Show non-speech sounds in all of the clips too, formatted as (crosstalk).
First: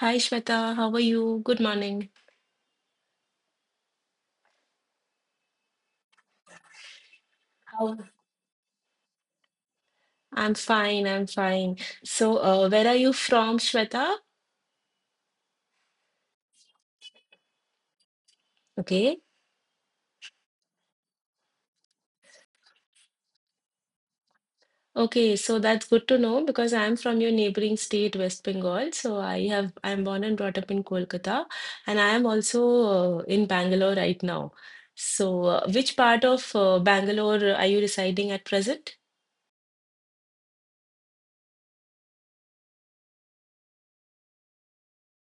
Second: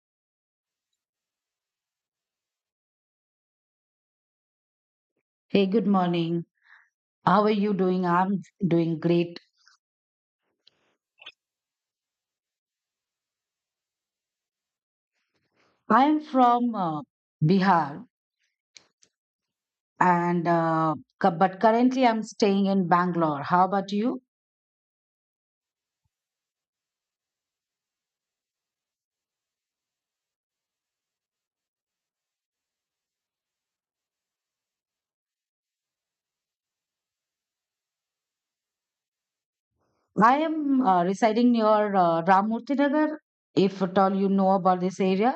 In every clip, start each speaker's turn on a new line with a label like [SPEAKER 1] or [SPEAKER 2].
[SPEAKER 1] Hi Shweta, how are you? Good morning.
[SPEAKER 2] Hey, good morning. How are you
[SPEAKER 1] How?
[SPEAKER 2] doing? I'm doing great.
[SPEAKER 1] I'm fine, I'm fine. So, where are you from, Shweta?
[SPEAKER 2] I am from Bihar,
[SPEAKER 1] Okay.
[SPEAKER 2] and but currently I'm staying in Bangalore. How about you?
[SPEAKER 1] Okay, so that's good to know because I'm from your neighboring state, West Bengal. So I'm born and brought up in Kolkata, and I am also in Bangalore right now. So, which part of Bangalore are you residing at present?
[SPEAKER 2] I am residing near Ramurthy Nagar, if at all you know about this area.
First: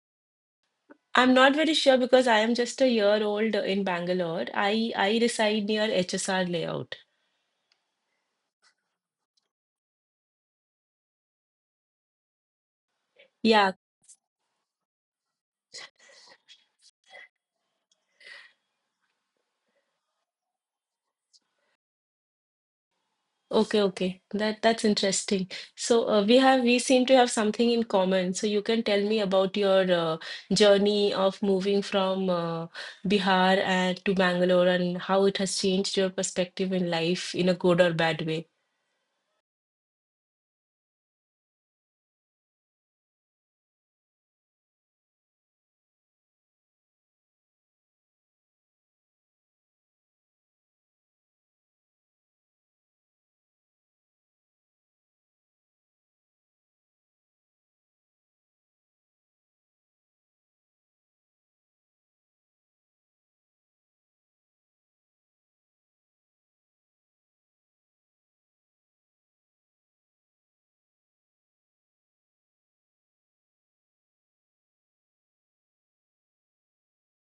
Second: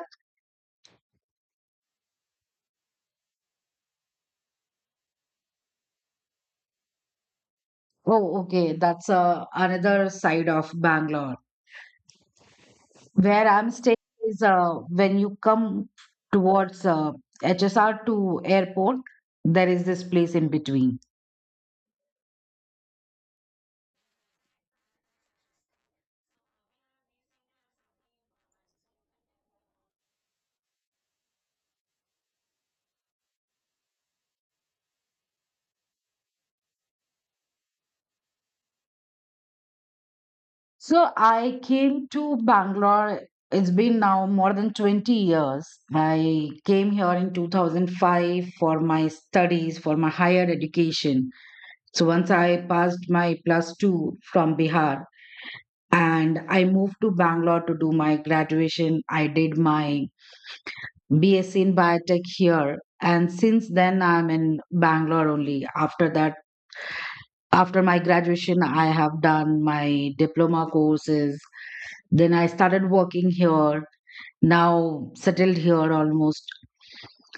[SPEAKER 1] I'm not very sure because I am just a year old in Bangalore. I reside near HSR layout.
[SPEAKER 2] Oh, okay, that's another side of Bangalore. Where I'm
[SPEAKER 1] Yeah.
[SPEAKER 2] staying is when you come towards HSR to airport, there is this place in between.
[SPEAKER 1] Okay, okay. That's interesting. So we seem to have something in common. So you can tell me about your journey of moving from Bihar and to Bangalore and how it has changed your perspective in life in a good or bad way.
[SPEAKER 2] So I came to Bangalore. It's been now more than 20 years. I came here in 2005 for my studies, for my higher education. So once I passed my plus two from Bihar and I moved to Bangalore to do my graduation, I did my BSc in biotech here. And since then, I'm in Bangalore only. After that, after my graduation, I have done my diploma courses. Then I started working here, now settled here almost.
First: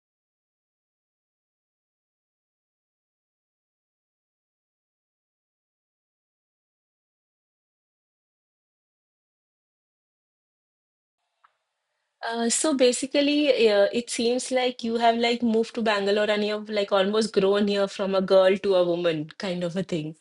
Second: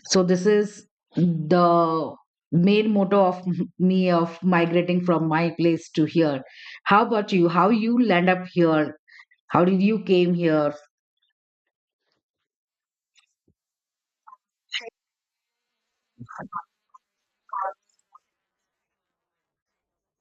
[SPEAKER 2] So this is the main motto of (laughs) me of migrating from my place to here. How about you? How you land up here? How did you came here?
[SPEAKER 1] So basically, it seems like you have like moved to Bangalore and you have like almost grown here from a girl to a woman kind of a thing.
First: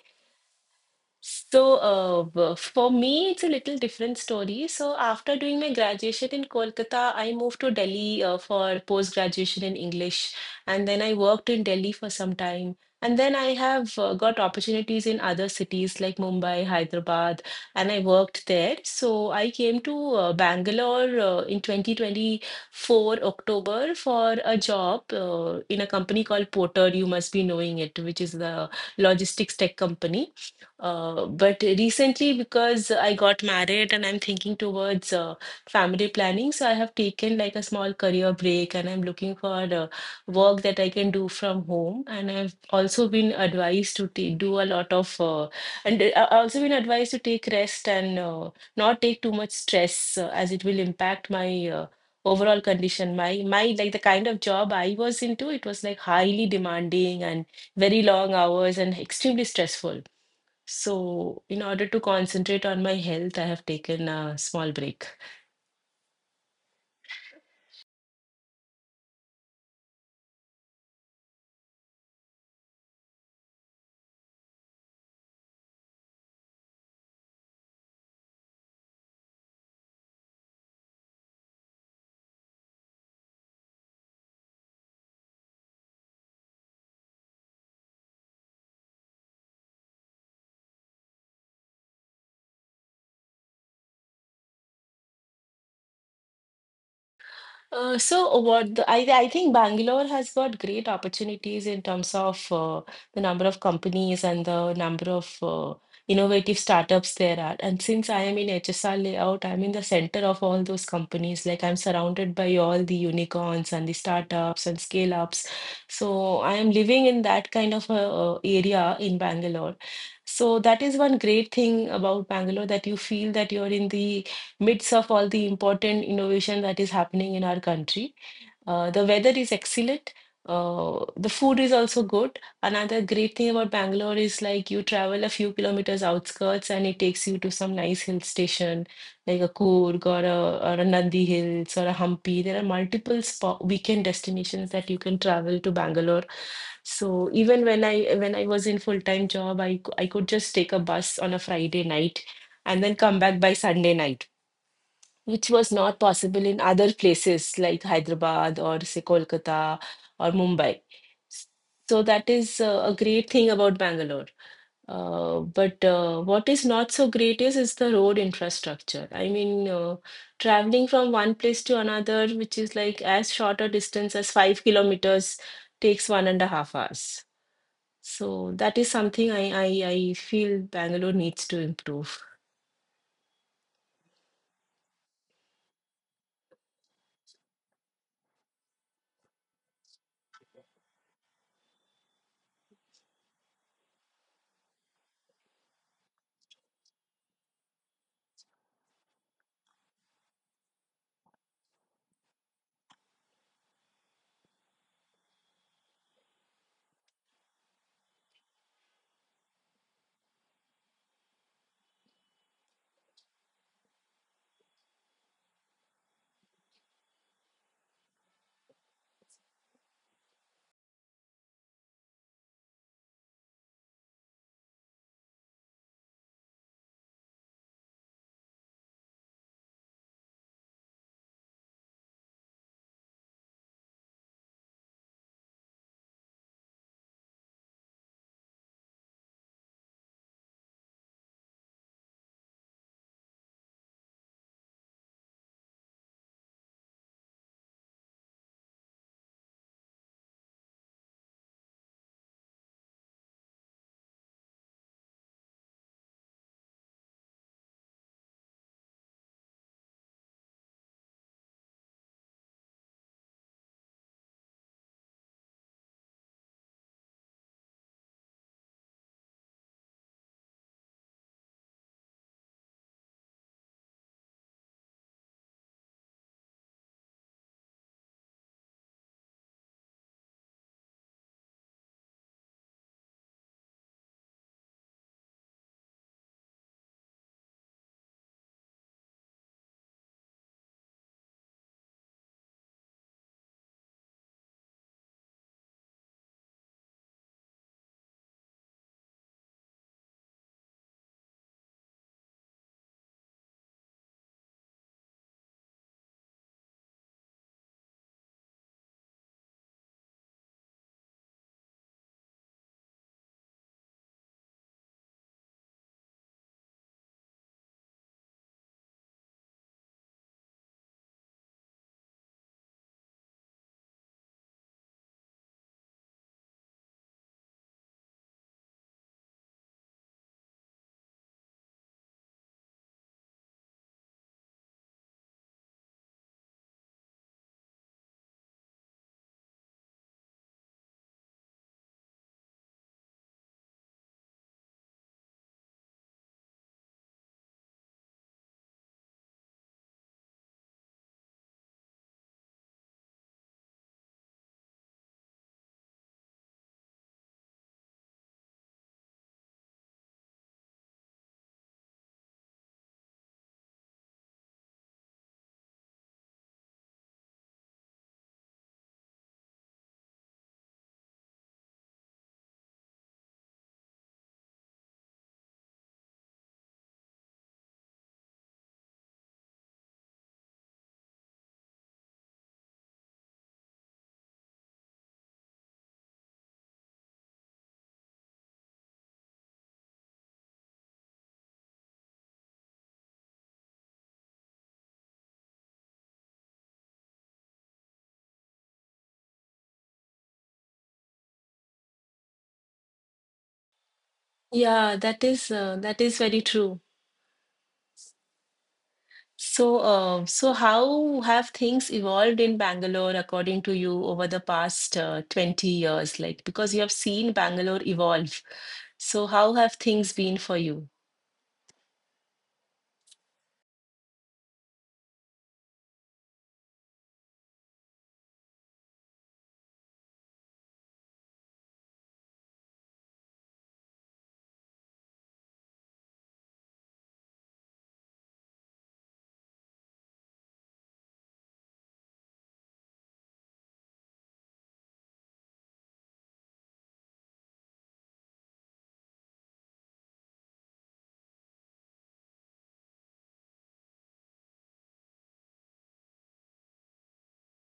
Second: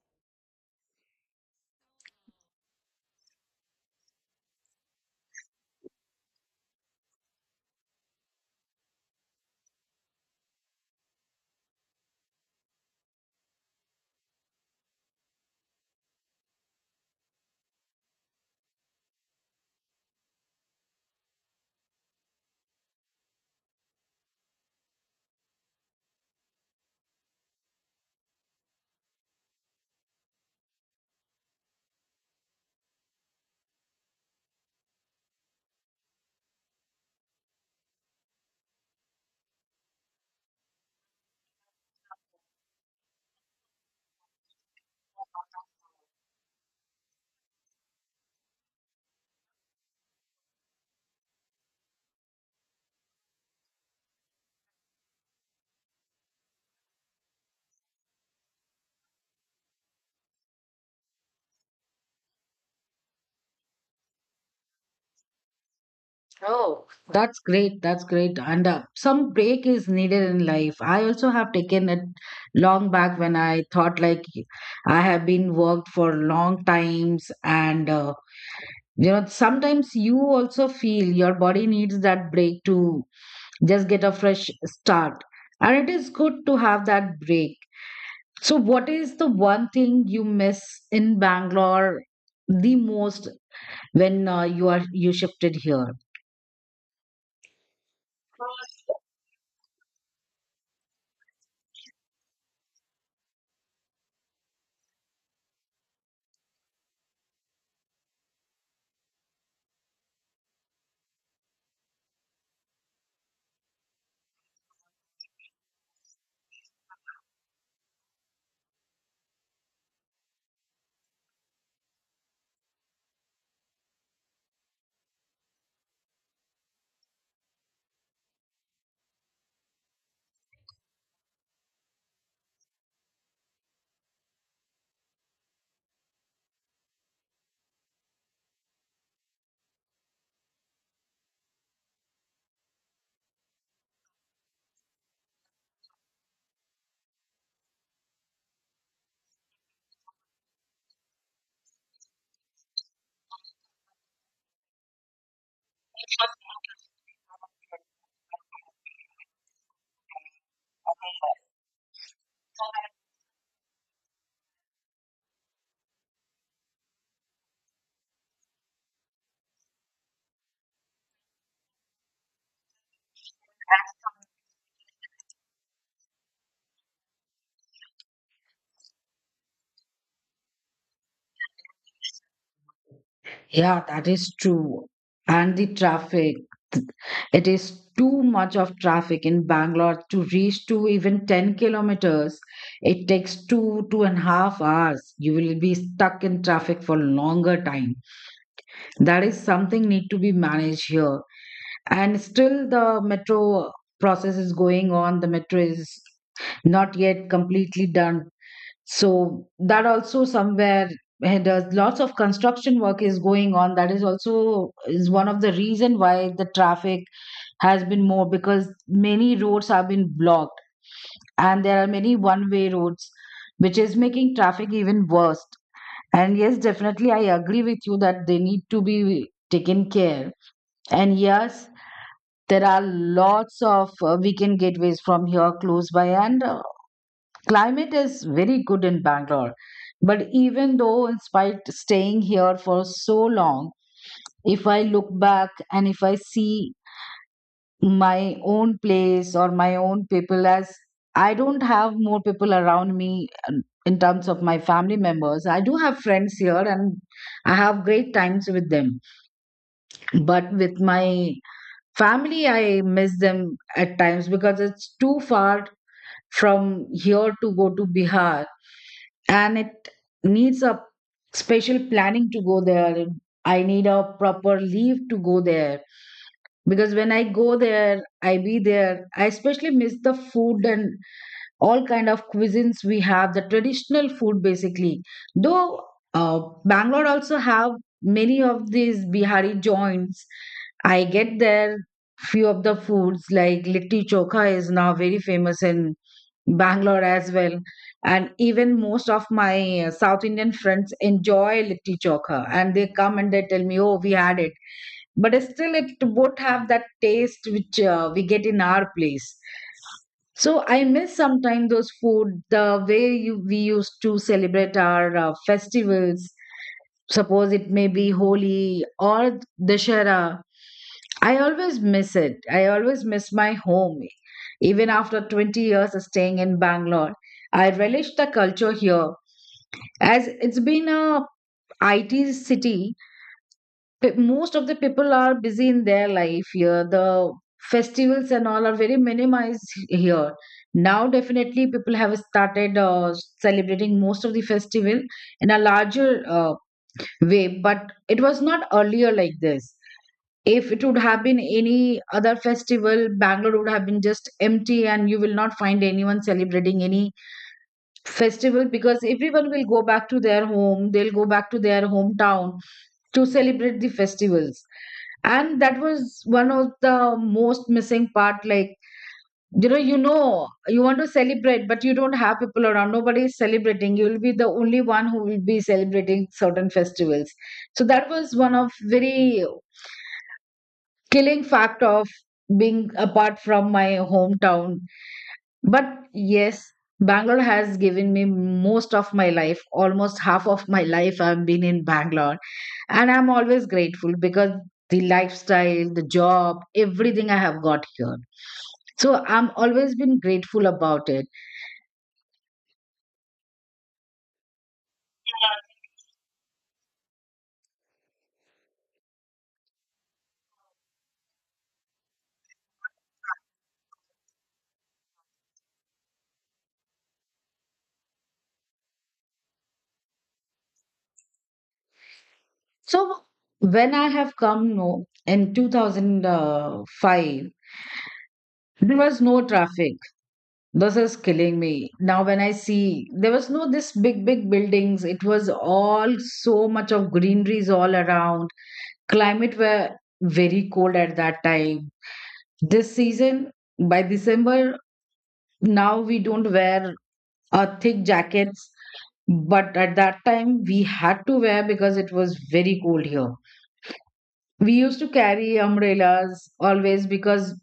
[SPEAKER 1] So, for me, it's a little different story. So, after doing my graduation in Kolkata, I moved to Delhi for post graduation in English, and then I worked in Delhi for some time. And then I have got opportunities in other cities like Mumbai, Hyderabad, and I worked there. So, I came to Bangalore in 2024 October for a job in a company called Porter. You must be knowing it, which is the logistics tech company. But recently, because I got married and I'm thinking towards family planning, so I have taken like a small career break and I'm looking for work that I can do from home. And I've also been advised to do a lot of, and I've also been advised to take rest and not take too much stress as it will impact my overall condition. My, like the kind of job I was into, it was like highly demanding and very long hours and extremely stressful. So, in order to concentrate on my health, I have taken a small break.
[SPEAKER 2] Oh, that's great. That's great. And some break is needed in life. I also have taken it long back when I thought like I have been worked for long times and you know sometimes you also feel your body needs that break to just get a fresh start, and it is good to have that break. So what is the one thing you miss in Bangalore the most when you shifted here?
[SPEAKER 1] So what the, I think Bangalore has got great opportunities in terms of the number of companies and the number of innovative startups there are. And since I am in HSR layout, I'm in the center of all those companies. Like I'm surrounded by all the unicorns and the startups and scale ups. So I am living in that kind of a area in Bangalore. So that is one great thing about Bangalore that you feel that you're in the midst of all the important innovation that is happening in our country. The weather is excellent. The food is also good. Another great thing about Bangalore is like you travel a few kilometers outskirts and it takes you to some nice hill station like a Coorg or or a Nandi Hills or a Hampi. There are multiple spot weekend destinations that you can travel to Bangalore. So even when I was in full-time job, I could just take a bus on a Friday night and then come back by Sunday night which was not possible in other places like Hyderabad or say Kolkata or Mumbai. So that is a great thing about Bangalore. But what is not so great is the road infrastructure. I mean, traveling from one place to another, which is like as short a distance as 5 kilometers, takes 1.5 hours. So that is something I feel Bangalore needs to improve.
[SPEAKER 2] Yeah, that is true, and the traffic, it is too much of traffic in Bangalore. To reach to even 10 kilometers it takes two and a half hours. You will be stuck in traffic for longer time. That is something need to be managed here. And still the metro process is going on. The metro is not yet completely done. So that also somewhere there's lots of construction work is going on. That is also is one of the reason why the traffic has been more, because many roads have been blocked and there are many one-way roads, which is making traffic even worse. And yes, definitely I agree with you that they need to be taken care. And yes, there are lots of weekend gateways from here close by, and climate is very good in Bangalore. But even though, in spite staying here for so long, if I look back and if I see my own place or my own people, as I don't have more people around me in terms of my family members. I do have friends here and I have great times with them. But with my family, I miss them at times because it's too far from here to go to Bihar, and it needs a special planning to go there. I need a proper leave to go there because when I go there, I be there. I especially miss the food and all kind of cuisines we have, the traditional food basically. Though Bangalore also have many of these Bihari joints, I get there few of the foods like litti chokha is now very famous in Bangalore as well. And even most of my South Indian friends enjoy litti chokha, and they come and they tell me, oh, we had it, but still it won't have that taste which we get in our place. So I miss sometimes those food, the way we used to celebrate our festivals. Suppose it may be Holi or Dashera, I always miss it. I always miss my home even after 20 years of staying in Bangalore. I relish the culture here, as it's been a it city. Most of the people are busy in their life here. The festivals and all are very minimized here. Now, definitely, people have started celebrating most of the festival in a larger way, but it was not earlier like this. If it would have been any other festival, Bangalore would have been just empty, and you will not find anyone celebrating any festival because everyone will go back to their home, they'll go back to their hometown to celebrate the festivals. And that was one of the most missing part, like you know you want to celebrate but you don't have people around. Nobody is celebrating. You will be the only one who will be celebrating certain festivals. So that was one of very killing fact of being apart from my hometown. But yes, Bangalore has given me most of my life. Almost half of my life I've been in Bangalore, and I'm always grateful because the lifestyle, the job, everything I have got here. So I'm always been grateful about it.
[SPEAKER 1] Yeah, that is very true. So, so how have things evolved in Bangalore according to you over the past 20 years? Like, because you have seen Bangalore evolve. So, how have things been for you?
[SPEAKER 2] So when I have come no, in 2005, there was no traffic. This is killing me now. When I see, there was no this big buildings. It was all so much of greeneries all around. Climate were very cold at that time. This season by December now we don't wear thick jackets, but at that time we had to wear because it was very cold here. We used to carry umbrellas always because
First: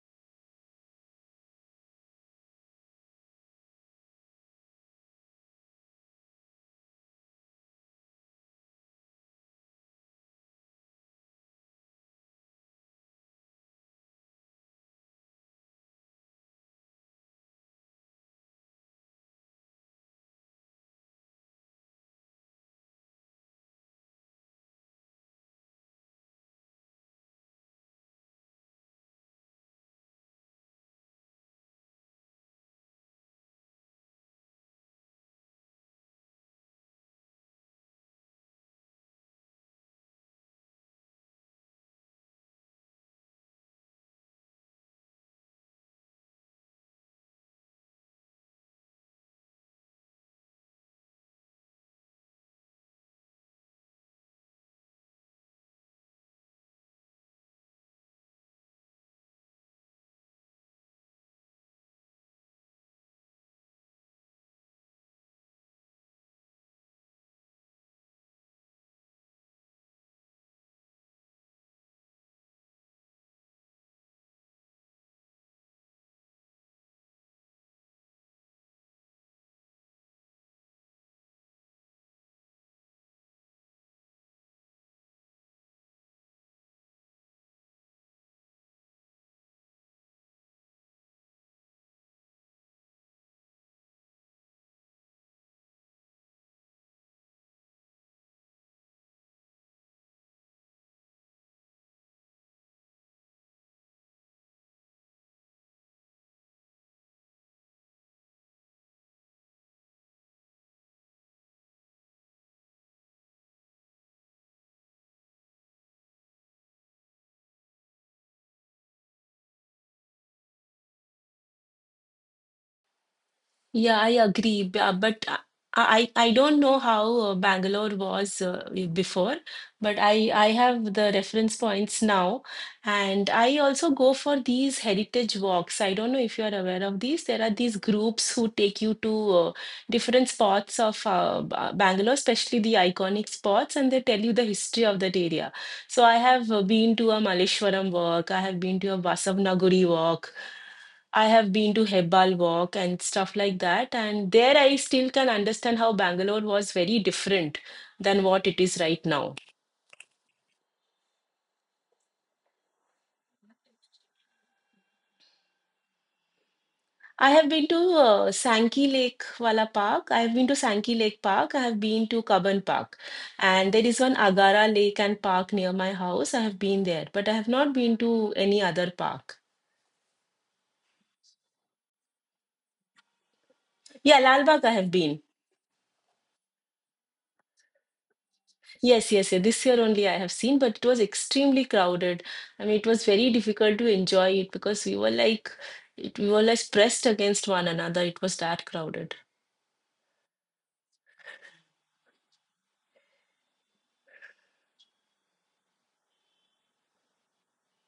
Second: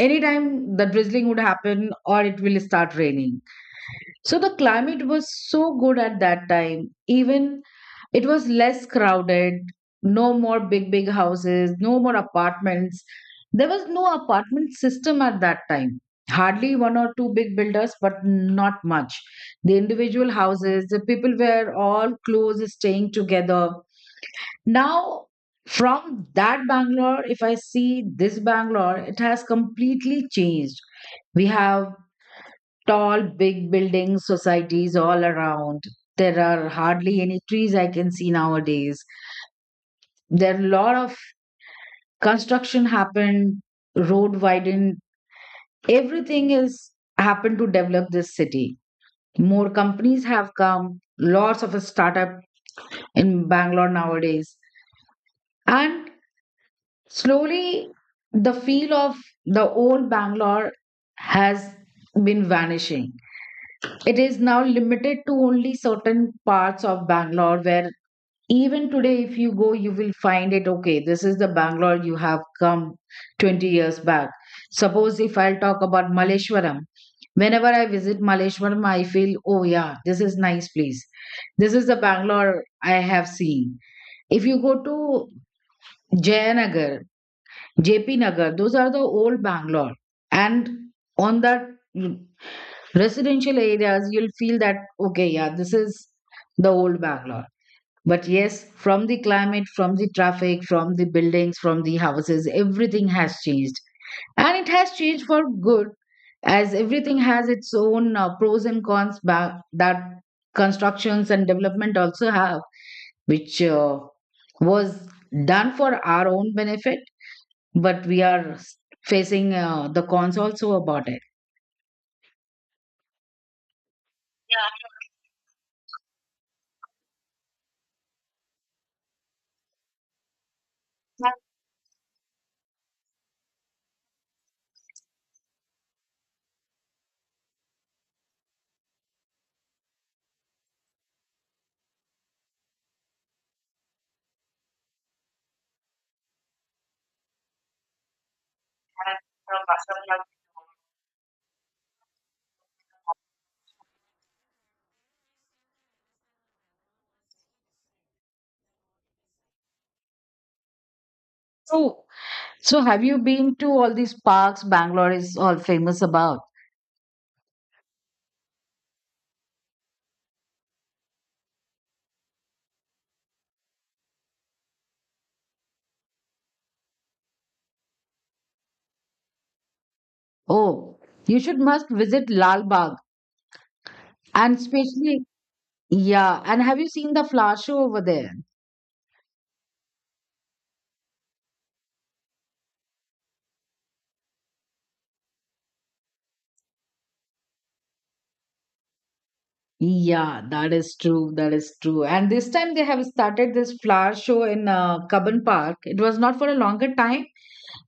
[SPEAKER 2] anytime the drizzling would happen or it will start raining. So the climate was so good at that time. Even it was less crowded, no more big, big houses, no more apartments. There was no apartment system at that time. Hardly one or two big builders, but not much. The individual houses, the people were all close, staying together. Now, from that Bangalore, if I see this Bangalore, it has completely changed. We have tall, big buildings, societies all around. There are hardly any trees I can see nowadays. There are a lot of construction happened, road widened, everything is happened to develop this city. More companies have come, lots of a startup in Bangalore nowadays. And slowly the feel of the old Bangalore has been vanishing. It is now limited to only certain parts of Bangalore where even today if you go you will find it, okay, this is the Bangalore you have come 20 years back. Suppose if I'll talk about Maleshwaram, whenever I visit Maleshwaram I feel, oh yeah, this is nice place, this is the Bangalore I have seen. If you go to Jayanagar, JP Nagar, those are the old Bangalore, and on that residential areas you'll feel that, okay, yeah, this is the old Bangalore. But yes, from the climate, from the traffic, from the buildings, from the houses, everything has changed. And it has changed for good, as everything has its own pros and cons. That constructions and development also have, which was done for our own benefit, but we are facing the cons also about it.
[SPEAKER 1] Yeah, I agree, but I don't know how Bangalore was before, but I have the reference points now, and I also go for these heritage walks. I don't know if you are aware of these. There are these groups who take you to different spots of Bangalore, especially the iconic spots, and they tell you the history of that area. So I have been to a Malleshwaram walk. I have been to a Vasavnaguri walk. I have been to Hebbal Walk and stuff like that, and there I still can understand how Bangalore was very different than what it is right now.
[SPEAKER 2] So, so have you been to all these parks Bangalore is all famous about?
[SPEAKER 1] I have been to Sankey Lake Wala Park. I have been to Sankey Lake Park. I have been to Kaban Park. And there is one Agara Lake and Park near my house. I have been there, but I have not been to any other park.
[SPEAKER 2] Oh, you should must visit Lal Bagh.
[SPEAKER 1] Yeah,
[SPEAKER 2] And
[SPEAKER 1] Lalbagh I have been.
[SPEAKER 2] especially, yeah. And have you seen the flower show over there?
[SPEAKER 1] Yes, yes, yeah. This year only I have seen, but it was extremely crowded. I mean, it was very difficult to enjoy it because we were like pressed against one another. It was that crowded.
[SPEAKER 2] Yeah, that is true. That is true. And this time they have started this flower show in Cubbon Park. It was not for a longer time.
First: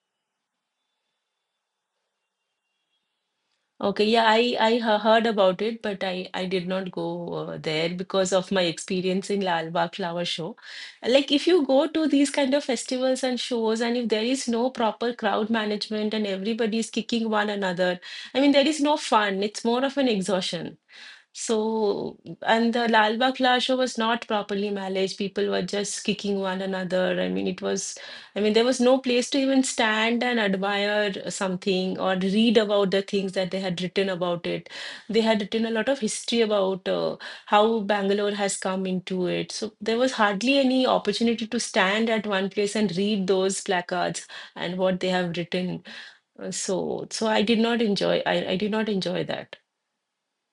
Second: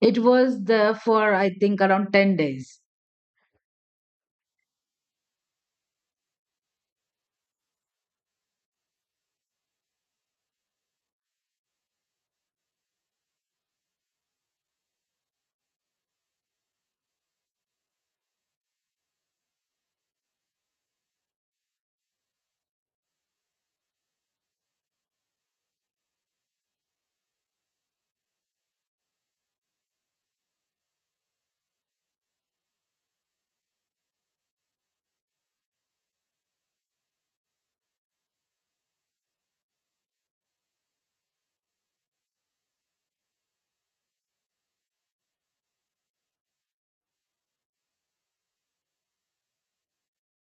[SPEAKER 2] It was there for, I think, around 10 days.
[SPEAKER 1] Okay, yeah, I heard about it, but I did not go there because of my experience in Lal Bagh Flower Show. Like if you go to these kind of festivals and shows, and if there is no proper crowd management and everybody is kicking one another, I mean there is no fun. It's more of an exhaustion. So, and the Lal Bagh Flower Show was not properly managed. People were just kicking one another. I mean, it was. I mean, there was no place to even stand and admire something or read about the things that they had written about it. They had written a lot of history about how Bangalore has come into it. So there was hardly any opportunity to stand at one place and read those placards and what they have written. So I did not enjoy. I did not enjoy that.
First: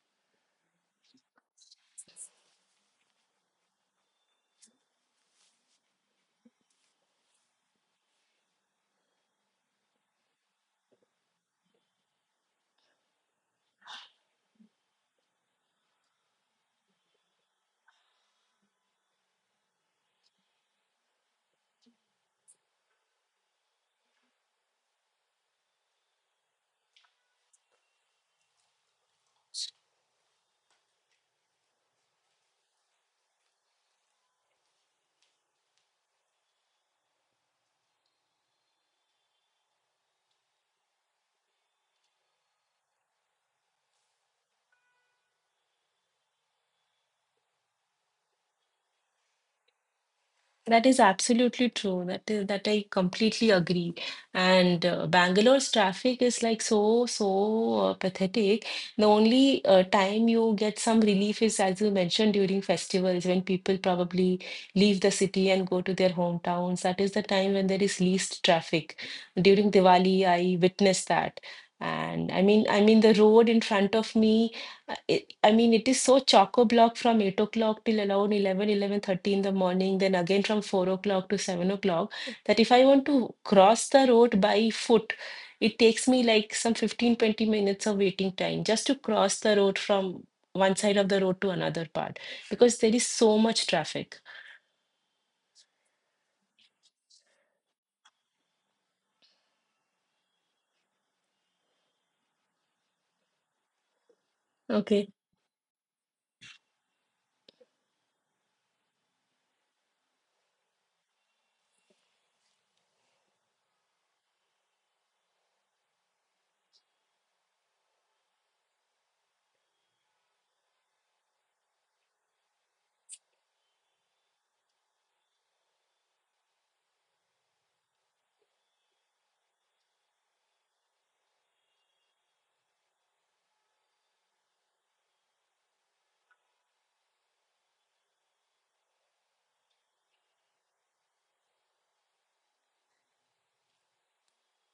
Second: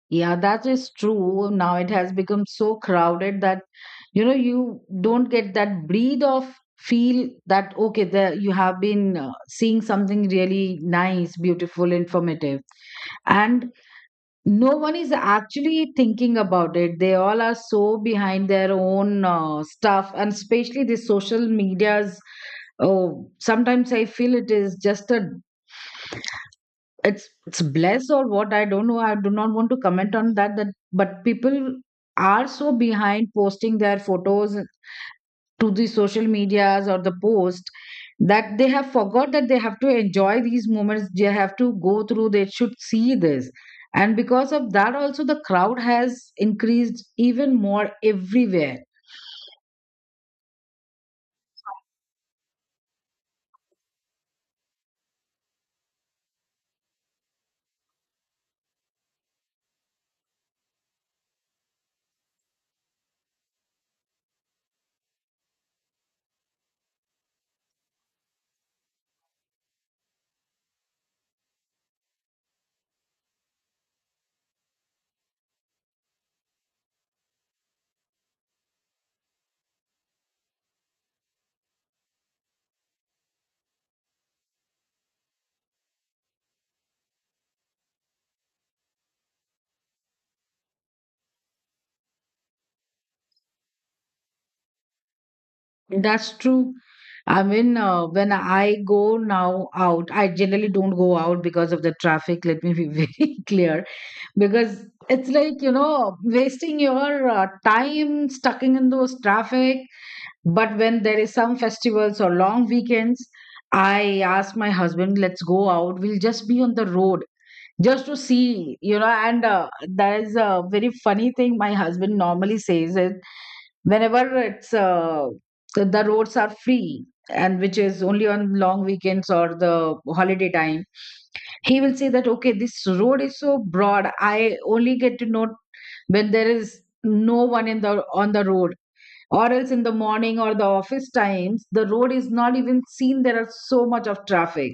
[SPEAKER 2] Yeah, that is true. Now it has become so crowded that, you know, you don't get that breathe of feel that, okay, there you have been seeing something really nice, beautiful, informative. And no one is actually thinking about it. They all are so behind their own stuff, and especially the social medias. Oh, sometimes I feel it is just a it's bless or what, I don't know. I do not want to comment on that, but people are so behind posting their photos to the social medias or the post that they have forgot that they have to enjoy these moments. They have to go through, they should see this. And because of that also the crowd has increased even more everywhere.
[SPEAKER 1] That is absolutely true. That is that I completely agree. And Bangalore's traffic is like so pathetic. The only time you get some relief is, as you mentioned, during festivals when people probably leave the city and go to their hometowns. That is the time when there is least traffic. During Diwali, I witnessed that. And I mean, the road in front of me. uh, i- I mean, it is so chock-a-block from 8 o'clock till around 11, 11:30 in the morning, then again from 4 o'clock to 7 o'clock, that if I want to cross the road by foot, it takes me like some 15, 20 minutes of waiting time just to cross the road from one side of the road to another part because there is so much traffic.
[SPEAKER 2] That's true. I mean, when I go now out, I generally don't go out because of the traffic, let me be (laughs) very clear, because
[SPEAKER 1] Okay.
[SPEAKER 2] it's like, you know, wasting your time stuck in those traffic. But when there is some festivals or long weekends, I ask my husband, let's go out. We'll just be on the road just to see, you know. And that is a very funny thing my husband normally says is whenever it's the roads are free, and which is only on long weekends or the holiday time, he will say that, okay, this road is so broad. I only get to know when there is no one in the on the road, or else in the morning or the office times the road is not even seen, there are so much of traffic.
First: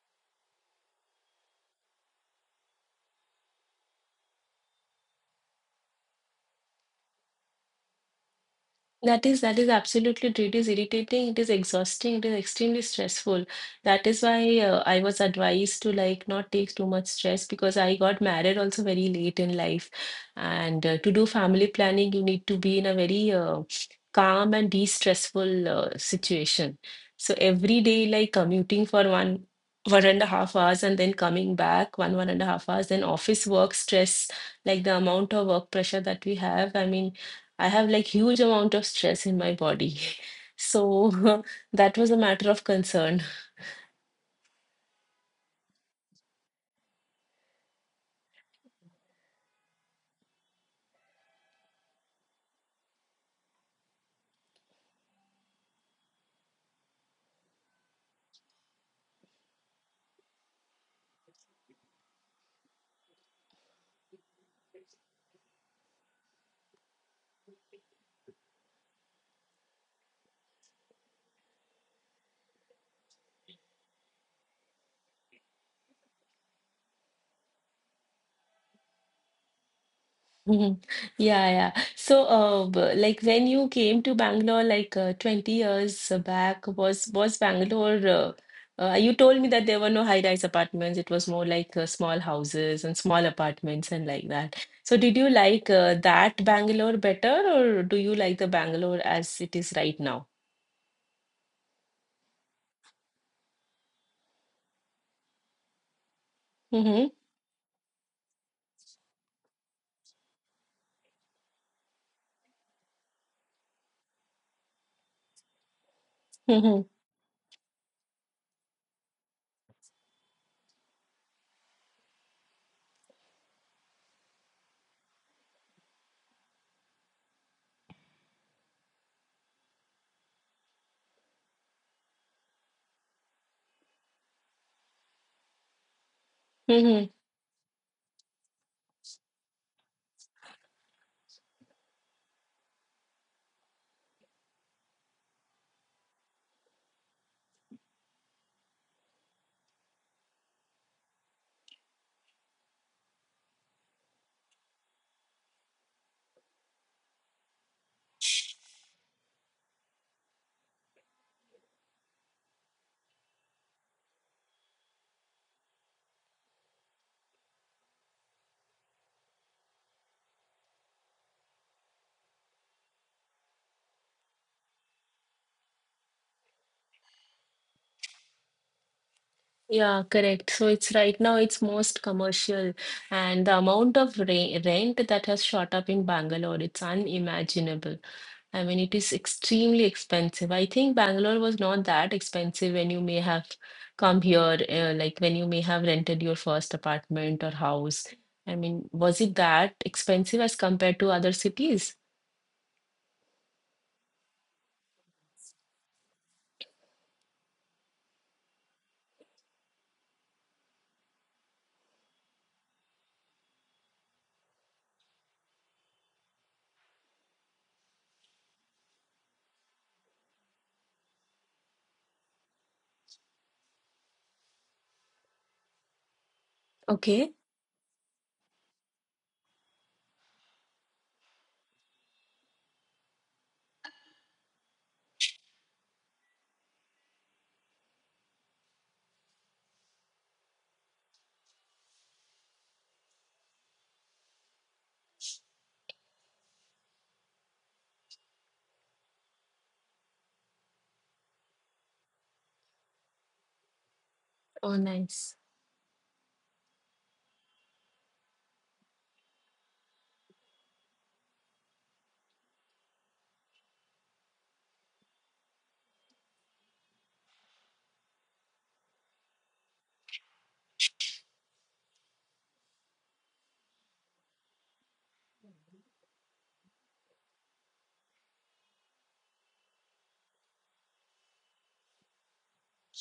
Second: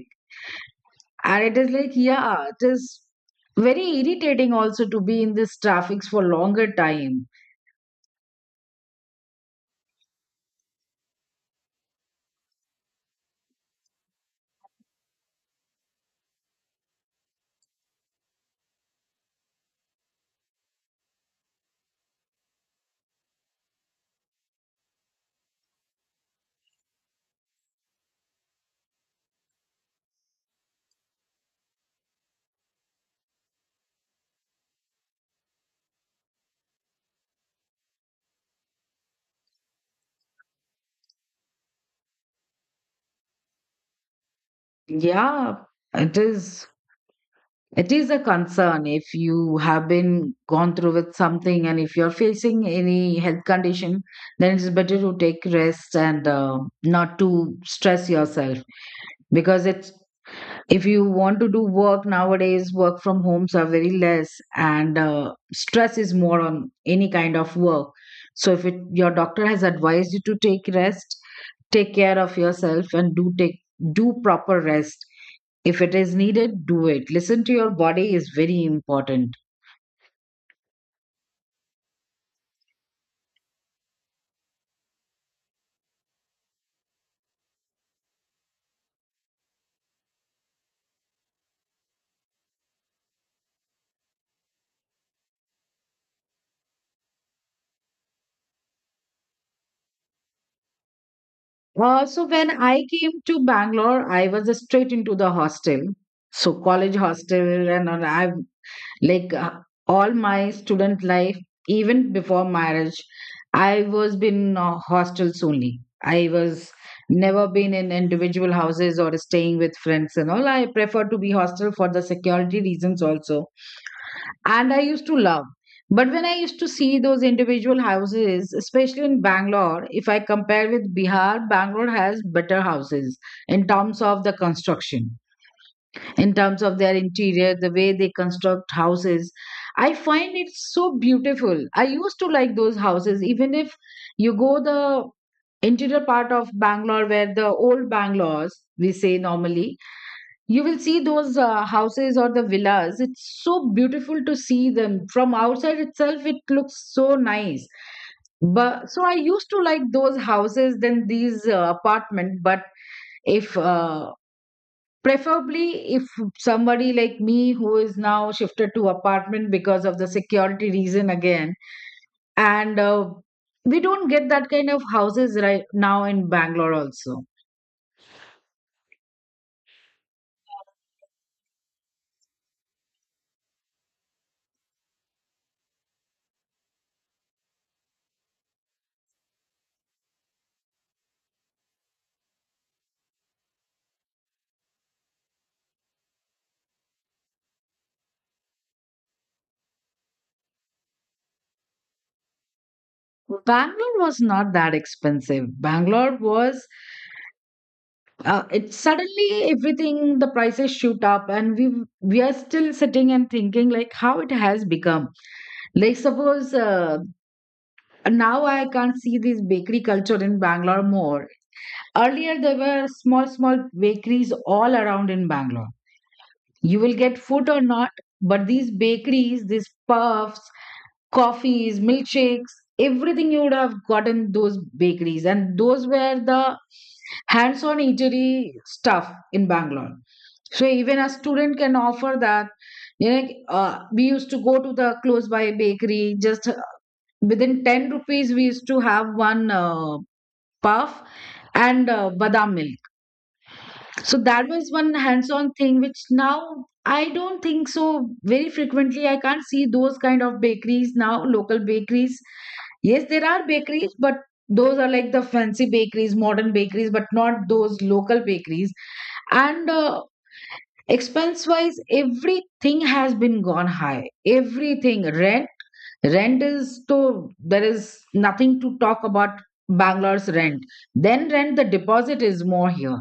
[SPEAKER 2] And it is like, yeah, it is very irritating also to be in this traffic for longer time.
[SPEAKER 1] That is absolutely true. It is irritating, it is exhausting, it is extremely stressful. That is why I was advised to like not take too much stress because I got married also very late in life. And to do family planning, you need to be in a very calm and de-stressful situation. So every day, like commuting for 1.5 hours and then coming back 1.5 hours, then office work stress, like the amount of work pressure that we have. I mean. I have like huge amount of stress in my body. (laughs) So (laughs) that was a matter of concern.
[SPEAKER 2] Yeah, it is, it is a concern if you have been gone through with something and if you're facing any health condition, then it's better to take rest and not to stress yourself, because it's, if you want to do work nowadays, work from homes are very less. And stress is more on any kind of work. So if it, your doctor has advised you to take rest, take care of yourself and do take, do proper rest. If it is needed, do it. Listen to your body is very important.
[SPEAKER 1] (laughs) Yeah, yeah. So, like when you came to Bangalore, like 20 years back, was Bangalore? You told me that there were no high-rise apartments. It was more like small houses and small apartments and like that. So, did you like that Bangalore better, or do you like the Bangalore as it is right now?
[SPEAKER 2] So when I came to Bangalore, I was straight into the hostel. So college
[SPEAKER 1] Mm-hmm.
[SPEAKER 2] hostel and all, I like all my student life, even before marriage, I was been hostels only. I was
[SPEAKER 1] Mm-hmm.
[SPEAKER 2] never been in individual houses or staying with friends and all. I prefer to be hostel for the security reasons also. And I used to love, but when I used to see those individual houses, especially in Bangalore, if I compare with Bihar, Bangalore has better houses, in terms of the construction, in terms of their
[SPEAKER 1] Mm-hmm.
[SPEAKER 2] interior, the way they construct houses. I find it so beautiful. I used to like those houses. Even if you go the interior part of Bangalore, where the old Bangalores, we say normally, you will see those houses or the villas. It's so beautiful to see them. From outside itself, it looks so nice. But so I used to like those houses than these apartments. But if preferably if somebody like me who is now shifted to apartment because of the security reason again, and we don't get that kind of houses right now in Bangalore also.
[SPEAKER 1] Yeah, correct. So it's right now it's most commercial, and the amount of re rent that has shot up in Bangalore, it's unimaginable. I mean, it is extremely expensive. I think Bangalore was not that expensive when you may have come here, like when you may have rented your first apartment or house. I mean, was it that expensive as compared to other cities?
[SPEAKER 2] Bangalore was not that expensive. Bangalore was it suddenly everything, the prices shoot up, and we are still sitting and thinking like how it has become. Like suppose now I can't see this bakery culture in Bangalore more. Earlier, there were small, small bakeries all around in Bangalore. You will get
[SPEAKER 1] Okay.
[SPEAKER 2] food or not, but these bakeries, these puffs, coffees, milkshakes, everything you would have gotten those bakeries. And those were the hands on eatery stuff in Bangalore. So even a student can offer that. You know, we used to go to the close by bakery. Just within 10 rupees, we used to have one puff and badam milk. So that was
[SPEAKER 1] Oh,
[SPEAKER 2] one
[SPEAKER 1] nice.
[SPEAKER 2] hands-on thing, which now I don't think so very frequently. I can't see those kind of bakeries now, local bakeries. Yes, there are bakeries, but those are like the fancy bakeries, modern bakeries, but not those local bakeries. And expense-wise, everything has been gone high. Everything, rent, rent is, so there is nothing to talk about. Bangalore's rent. Then rent, the deposit is more here,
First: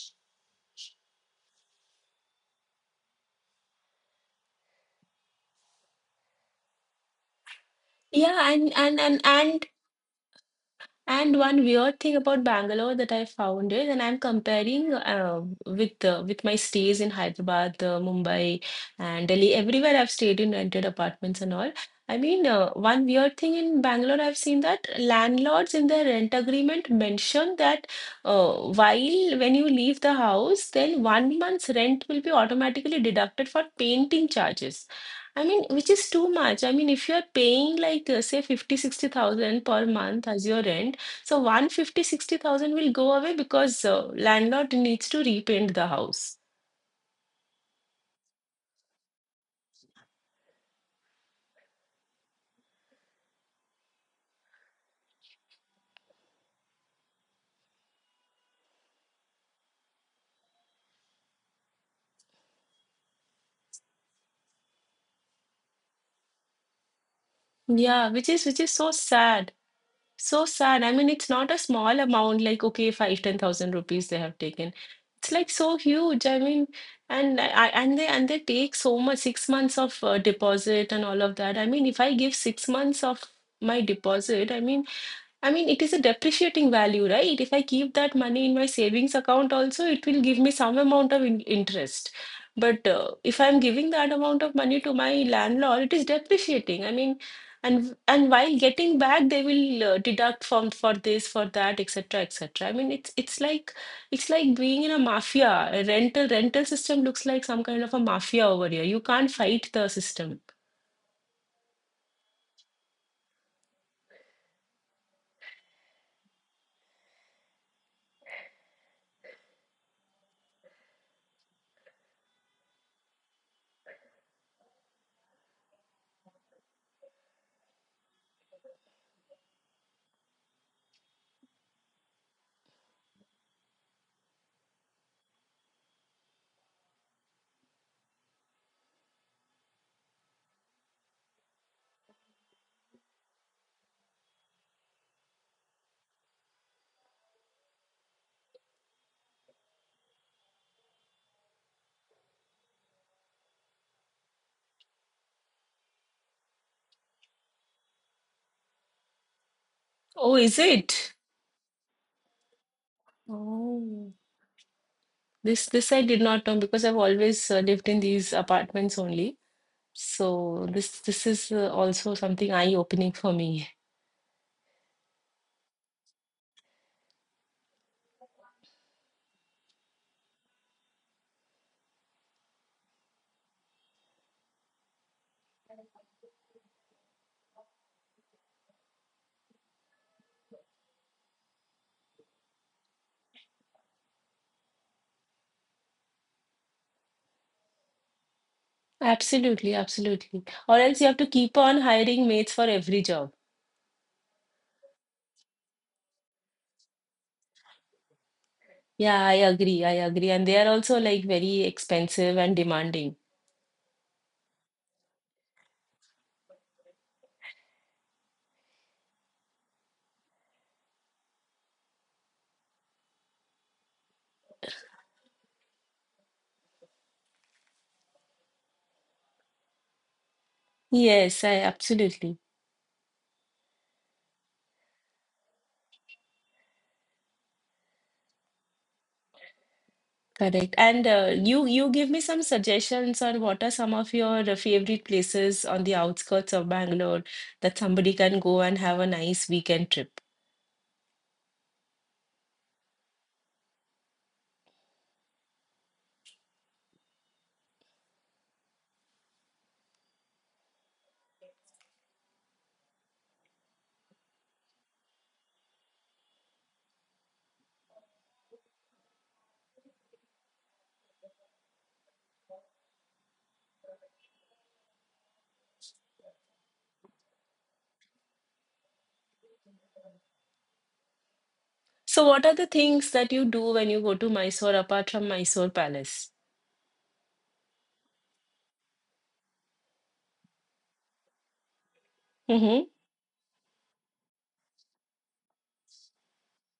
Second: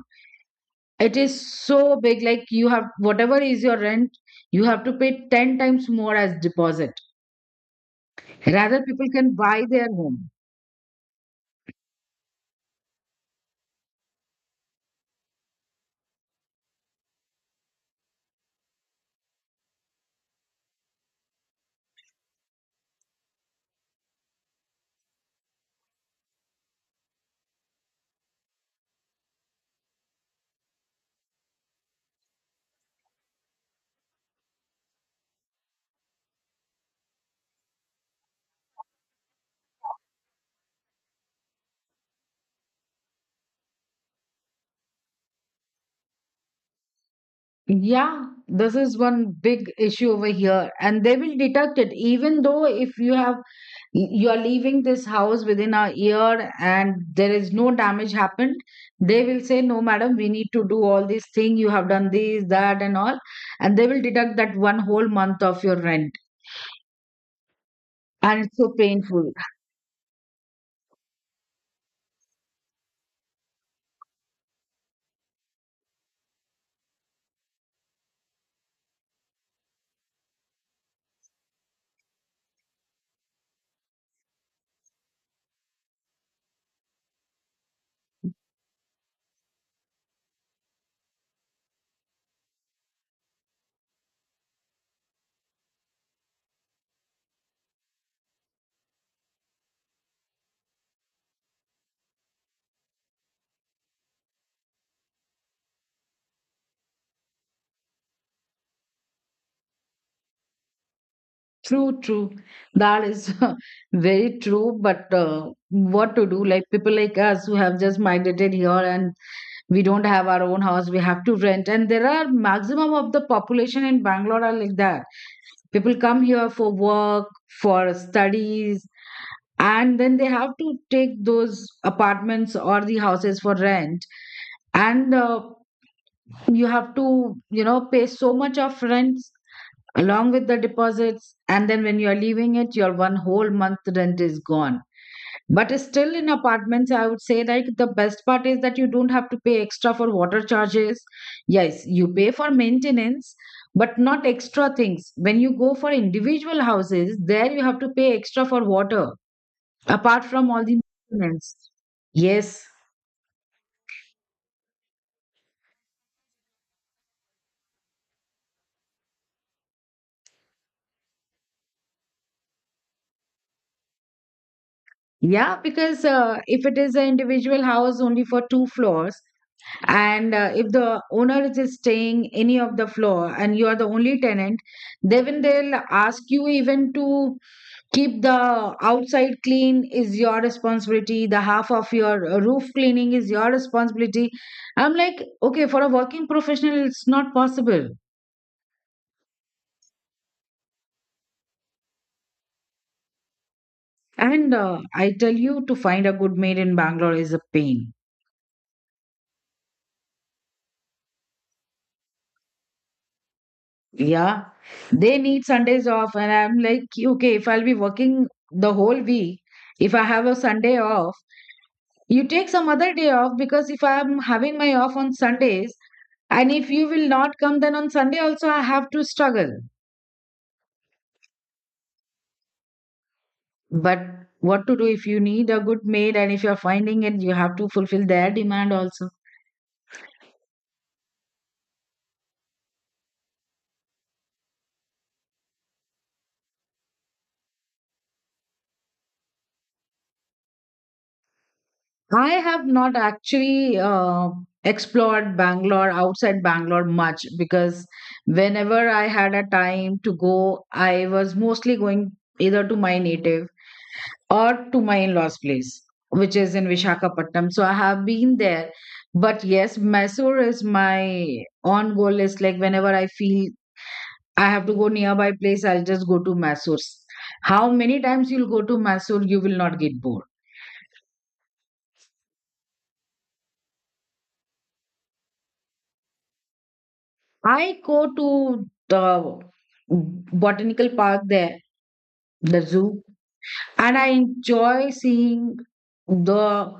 [SPEAKER 2] it is so big, like you have whatever is your rent, you have to pay 10 times more as deposit.
[SPEAKER 1] Yeah,
[SPEAKER 2] Rather, people can buy their home.
[SPEAKER 1] and one weird thing about Bangalore that I found is, and I'm comparing with my stays in Hyderabad, Mumbai, and Delhi. Everywhere I've stayed in rented apartments and all. I mean, one weird thing in Bangalore, I've seen that landlords in their rent agreement mention that uh, while when you leave the house, then 1 month's rent will be automatically deducted for painting charges. I mean, which is too much. I mean, if you're paying like say 50, 60,000 per month as your rent so one fifty sixty thousand will go away because landlord needs to repaint the house.
[SPEAKER 2] Yeah, this is one big issue over here, and they will deduct it. Even though if you have, you are leaving this house within a year and there is no damage happened, they will say, "No, madam, we need to do all these thing. You have done this, that, and all," and they will deduct that one whole month of your rent,
[SPEAKER 1] Yeah, which
[SPEAKER 2] and
[SPEAKER 1] is
[SPEAKER 2] it's
[SPEAKER 1] which
[SPEAKER 2] so
[SPEAKER 1] is so
[SPEAKER 2] painful.
[SPEAKER 1] sad. So sad. I mean, it's not a small amount like okay, five, 10,000 rupees they have taken. It's like so huge. I mean, and they take so much 6 months of deposit and all of that. I mean, if I give 6 months of my deposit, I mean, it is a depreciating value, right? If I keep that money in my savings account also, it will give me some amount of in interest. But if I'm giving that amount of money to my landlord, it is depreciating. I mean, and while getting back, they will deduct from for this, for that, etc., etc. I mean, it's like it's like being in a mafia. A rental system looks like some kind of a mafia over here. You can't fight the system.
[SPEAKER 2] True, true. That is (laughs) very true. But what to do? Like people like us who have just migrated here and we don't have our own house, we have to rent. And there are maximum of the population in Bangalore are like that. People come here for work, for studies, and then they have to take those apartments or the houses for rent. And you have to, you know, pay so much of rent along with the deposits, and then when you are leaving it, your one whole month rent is gone. But still in apartments, I would say like the best part is that you don't have to pay extra for water charges. Yes, you pay for maintenance, but not extra things. When you go for individual houses, there you have to pay extra for water, apart
[SPEAKER 1] Oh,
[SPEAKER 2] from
[SPEAKER 1] is
[SPEAKER 2] all the
[SPEAKER 1] it?
[SPEAKER 2] maintenance. Yes.
[SPEAKER 1] Oh. This I did not know because I've always lived in these apartments only. So this is also something eye-opening for me.
[SPEAKER 2] Yeah, because if it is an individual house only for two floors, and if the owner is staying any of the floor and you are the only tenant, then they'll ask you even to keep the outside clean is your responsibility, the half of your roof cleaning is your responsibility. I'm like, okay, for a working professional it's not possible.
[SPEAKER 1] (laughs) Absolutely, absolutely. Or else you have to keep on hiring mates for every job.
[SPEAKER 2] And I tell you, to find a good maid in Bangalore is a pain.
[SPEAKER 1] Yeah, I agree. I agree. And they are also like very expensive and demanding.
[SPEAKER 2] Yeah, they need Sundays off, and I'm like, okay, if I'll be working the whole week, if I have a Sunday off, you take some other day off. Because if I'm having my off on Sundays, and if you will not come, then on Sunday also I have to struggle.
[SPEAKER 1] Yes, I absolutely
[SPEAKER 2] But what to do? If you need a good maid and if you're finding it, you have to fulfill their demand also.
[SPEAKER 1] correct. And you give me some suggestions on what are some of your favorite places on the outskirts of Bangalore that somebody can go and have a nice weekend trip.
[SPEAKER 2] I have not actually explored Bangalore, outside Bangalore much, because whenever I had a time to go, I was mostly going either to my native or to my in-laws place, which is in Visakhapatnam, so I have been there. But yes, Mysore is my on goal list. Like whenever I feel I have to go nearby place, I'll just go to Mysore. How many times you'll go to Mysore, you will not get bored.
[SPEAKER 1] So, what are the things that you do when you go to Mysore apart from Mysore Palace?
[SPEAKER 2] I go to the botanical park there, the
[SPEAKER 1] Mm-hmm.
[SPEAKER 2] zoo, and I enjoy seeing the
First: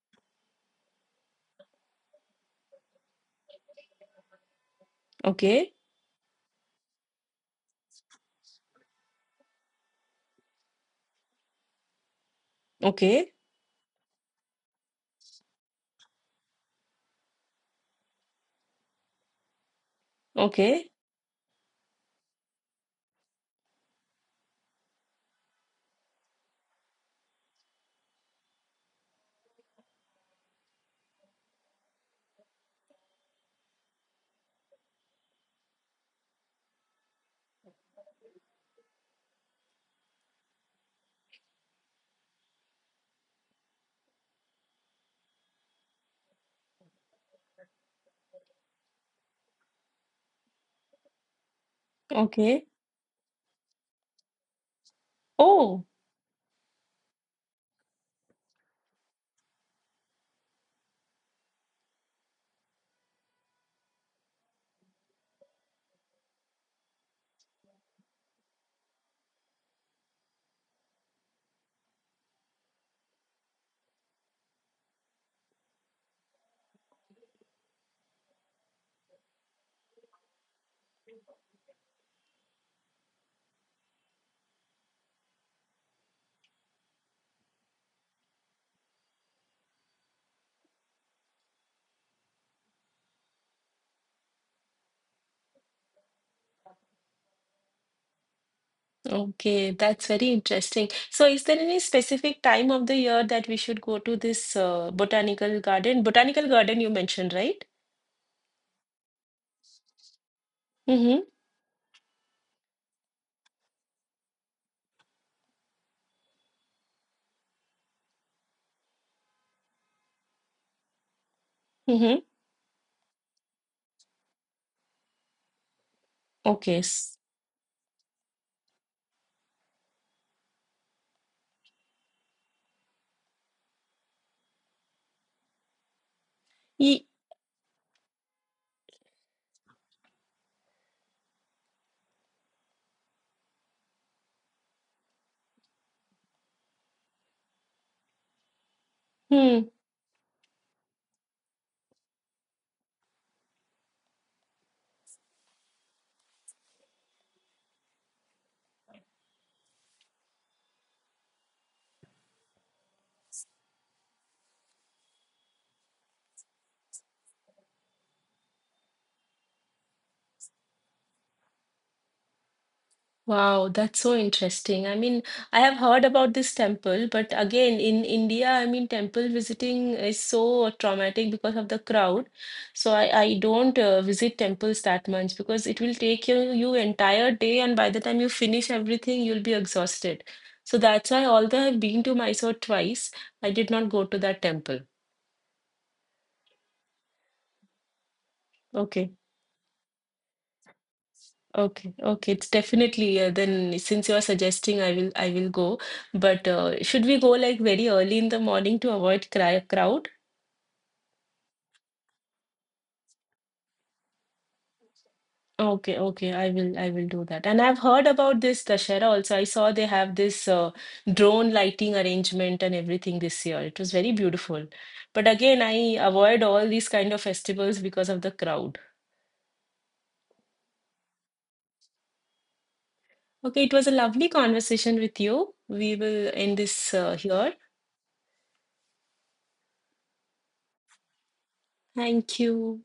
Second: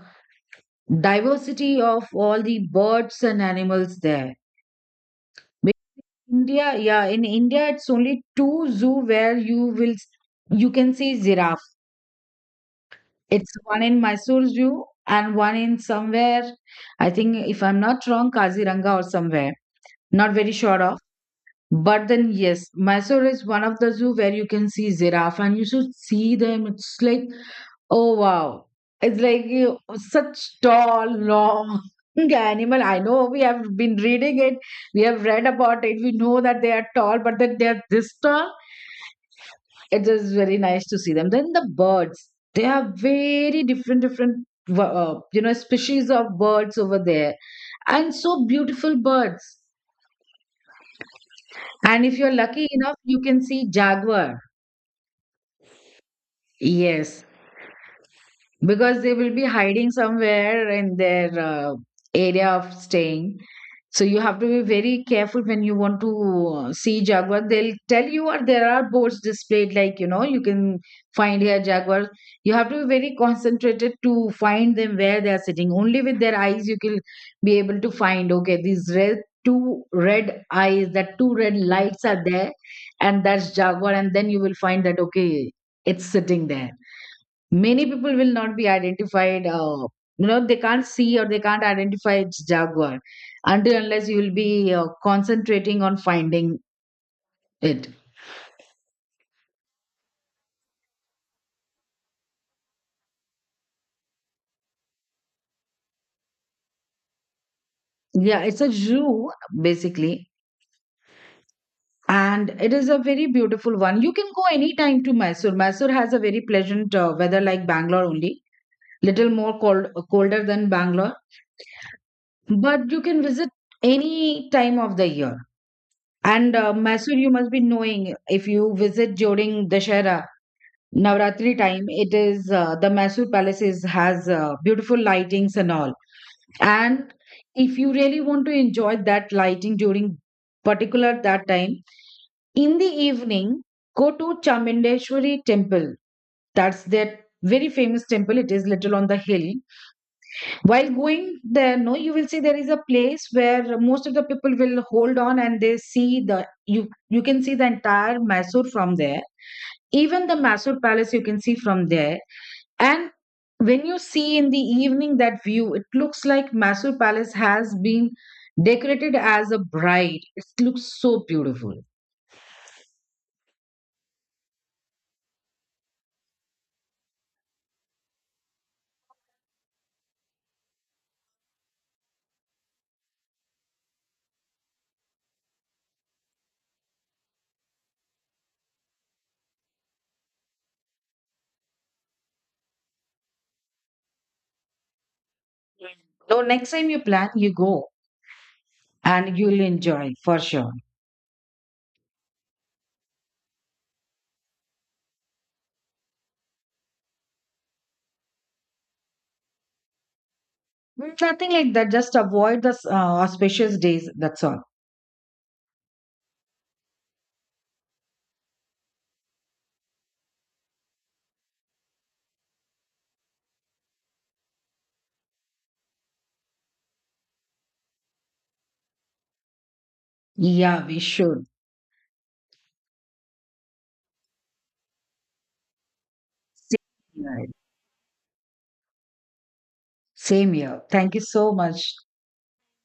[SPEAKER 2] diversity of all the birds and animals there.
[SPEAKER 1] Okay.
[SPEAKER 2] India, yeah, in India, it's only two zoo where you will s- you can see giraffe.
[SPEAKER 1] Okay.
[SPEAKER 2] It's one in Mysore Zoo and one in somewhere. I think if I'm not wrong, Kaziranga or somewhere. Not very sure
[SPEAKER 1] Okay.
[SPEAKER 2] of. But then yes, Mysore is one of the zoo where you can see giraffe, and you should see them. It's like, oh wow, it's like you, such tall, long (laughs) animal. I know we have been reading it. We have read about it. We know that they are tall, but that they are this tall, it is very nice to see them. Then the birds, they are very different, different you know, species of birds over there, and so beautiful birds. And if you're
[SPEAKER 1] Okay.
[SPEAKER 2] lucky enough, you can see jaguar.
[SPEAKER 1] Oh,
[SPEAKER 2] Yes, because they will be hiding somewhere in their area of staying. So you have to be very careful when you want to see jaguar. They'll tell you, or there are boards displayed, like, you know, you can find here jaguar. You have to be very concentrated to find them, where they are sitting. Only with their eyes you can be able to find. Okay, these red, two red eyes, that two red lights are there, and that's jaguar. And then you will find that, okay, it's sitting there. Many people will not be identified, you know, they can't see or they can't identify its jaguar, until unless you will be concentrating on finding it.
[SPEAKER 1] okay. That's very interesting. So, is there any specific time of the year that we should go to this botanical garden? Botanical garden you mentioned, right?
[SPEAKER 2] Yeah, it's a zoo basically,
[SPEAKER 1] Mm-hmm.
[SPEAKER 2] and it is a very beautiful one. You can go anytime to Mysore. Mysore has a very pleasant weather, like Bangalore only, little more colder than Bangalore.
[SPEAKER 1] Mm-hmm.
[SPEAKER 2] But you can visit any time of the year. And
[SPEAKER 1] Okay.
[SPEAKER 2] Mysore, you must be knowing, if you visit during Dashera, Navratri time, it is the Mysore palaces has beautiful lightings and all.
[SPEAKER 1] Ye-
[SPEAKER 2] And if you really want to enjoy that lighting during particular that time, in the evening, go to Chamundeshwari temple. That's that very famous temple. It is little on the hill.
[SPEAKER 1] hmm.
[SPEAKER 2] While going there, no, you will see there is a place where most of the people will hold on, and they see the, you can see the entire Mysore from there. Even the Mysore palace you can see from there. And when you see in the evening that view, it looks like Mysore Palace has been decorated as a bride. It looks so beautiful.
[SPEAKER 1] Wow, that's so interesting. I mean, I have heard about this temple, but again, in India, I mean, temple visiting is so traumatic because of the crowd. So I don't visit temples that much because it will take you entire day, and by the time you finish everything, you'll be exhausted. So that's why, although I've been to Mysore twice, I did not go to that temple.
[SPEAKER 2] So next time you plan, you go,
[SPEAKER 1] Okay.
[SPEAKER 2] and you'll enjoy for sure.
[SPEAKER 1] Okay, okay, it's definitely then since you are suggesting I will go. But should we go like very early in the morning to avoid cry crowd?
[SPEAKER 2] Mm, nothing like that. Just avoid the auspicious days. That's all.
[SPEAKER 1] Okay, okay, I will do that. And I've heard about this Dashera also. I saw they have this drone lighting arrangement and everything this year. It was very beautiful. But again, I avoid all these kind of festivals because of the crowd.
[SPEAKER 2] Yeah, we should.
[SPEAKER 1] Okay, it was a lovely conversation with you. We will end
[SPEAKER 2] Same
[SPEAKER 1] this
[SPEAKER 2] here.
[SPEAKER 1] here.
[SPEAKER 2] Same here. Thank you so much.
[SPEAKER 1] Thank you.